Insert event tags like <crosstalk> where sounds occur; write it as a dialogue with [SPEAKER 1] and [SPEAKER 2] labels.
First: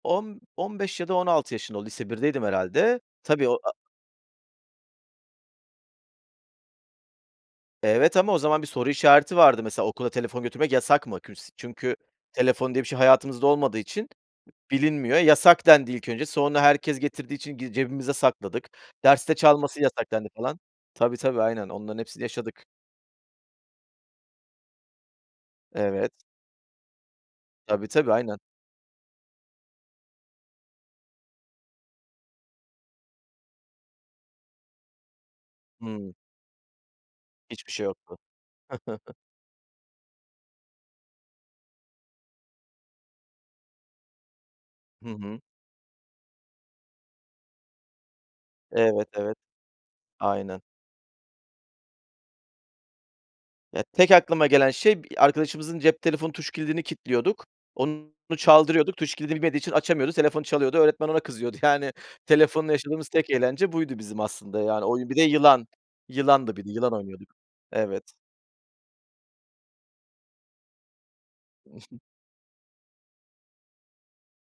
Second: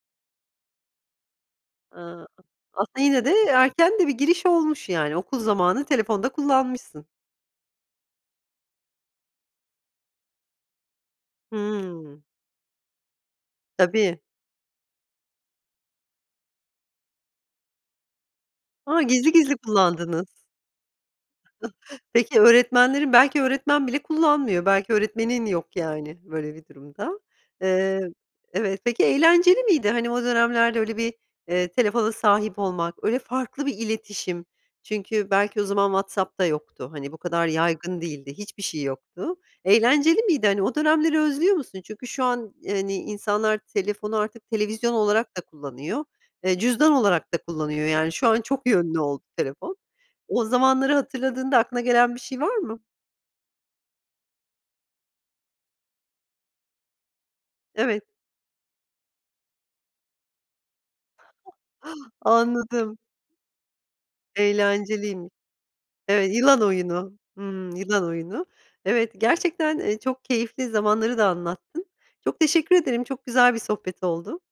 [SPEAKER 1] 10-15 ya da 16 yaşında o lise
[SPEAKER 2] Iıı,
[SPEAKER 1] birdeydim
[SPEAKER 2] aslında
[SPEAKER 1] herhâlde.
[SPEAKER 2] yine de
[SPEAKER 1] Tabii o a
[SPEAKER 2] erken de bir giriş olmuş, yani, okul zamanı telefon da kullanmışsın.
[SPEAKER 1] Evet ama o zaman bir soru işareti vardı mesela okula telefon götürmek yasak mı? Küls çünkü
[SPEAKER 2] Hımm.
[SPEAKER 1] telefon diye bir şey hayatımızda olmadığı için,
[SPEAKER 2] Tabii.
[SPEAKER 1] bilinmiyor. Yasak dendi ilk önce sonra herkes getirdiği için gi cebimize sakladık.
[SPEAKER 2] Ha, gizli
[SPEAKER 1] Derste
[SPEAKER 2] gizli
[SPEAKER 1] çalması yasak
[SPEAKER 2] kullandınız.
[SPEAKER 1] dendi falan. Tabii, tabii, aynen onların
[SPEAKER 2] <chuckles>
[SPEAKER 1] hepsini
[SPEAKER 2] Peki
[SPEAKER 1] yaşadık.
[SPEAKER 2] öğretmenlerin, belki öğretmen bile kullanmıyor, belki öğretmenin yok,
[SPEAKER 1] Evet.
[SPEAKER 2] yani, böyle bir durumda.
[SPEAKER 1] Tabii,
[SPEAKER 2] Iıı,
[SPEAKER 1] tabii, aynen.
[SPEAKER 2] evet peki eğlenceli miydi? Hani o dönemlerde öyle bir, eee, telefona sahip olmak öyle farklı bir iletişim. Çünkü belki o zaman
[SPEAKER 1] Hımm.
[SPEAKER 2] WhatsApp'da yoktu. Hani, bu kadar
[SPEAKER 1] Hiçbir şey
[SPEAKER 2] yaygın
[SPEAKER 1] yoktu.
[SPEAKER 2] değildi hiçbir şey
[SPEAKER 1] <giggles>
[SPEAKER 2] yoktu, eğlenceli miydi? Hani o dönemleri özlüyor musun? Çünkü şu an, hani, insanlar telefonu artık televizyon
[SPEAKER 1] Hı
[SPEAKER 2] olarak da
[SPEAKER 1] hı.
[SPEAKER 2] kullanıyor, eee, cüzdan olarak da kullanıyor, yani, şu an çok yönlü
[SPEAKER 1] Evet,
[SPEAKER 2] oldu
[SPEAKER 1] evet.
[SPEAKER 2] telefon. O
[SPEAKER 1] Aynen.
[SPEAKER 2] zamanları hatırladığında aklına gelen bir şey var mı?
[SPEAKER 1] Ya, tek aklıma gelen şey, b arkadaşımızın cep telefonun tuş kilidini kilitliyorduk,
[SPEAKER 2] Evet.
[SPEAKER 1] onu çaldırıyorduk. Tuş kilidini bilmediği için açamıyordu. Telefonu çalıyordu, öğretmen ona kızıyordu. Yani
[SPEAKER 2] <gasps>
[SPEAKER 1] telefonla
[SPEAKER 2] Anladım.
[SPEAKER 1] yaşadığımız tek eğlence buydu bizim aslında. Yani oyun bir de
[SPEAKER 2] Eğlenceliymiş.
[SPEAKER 1] yılan,
[SPEAKER 2] Evet
[SPEAKER 1] yılandı
[SPEAKER 2] yılan
[SPEAKER 1] bir de yılan
[SPEAKER 2] oyunu,
[SPEAKER 1] oynuyorduk.
[SPEAKER 2] hımm, yılan
[SPEAKER 1] Evet.
[SPEAKER 2] oyunu. Evet, gerçekten, eee, çok keyifli zamanları da anlattın.
[SPEAKER 1] <snorts>
[SPEAKER 2] Çok teşekkür ederim, çok güzel bir sohbet oldu.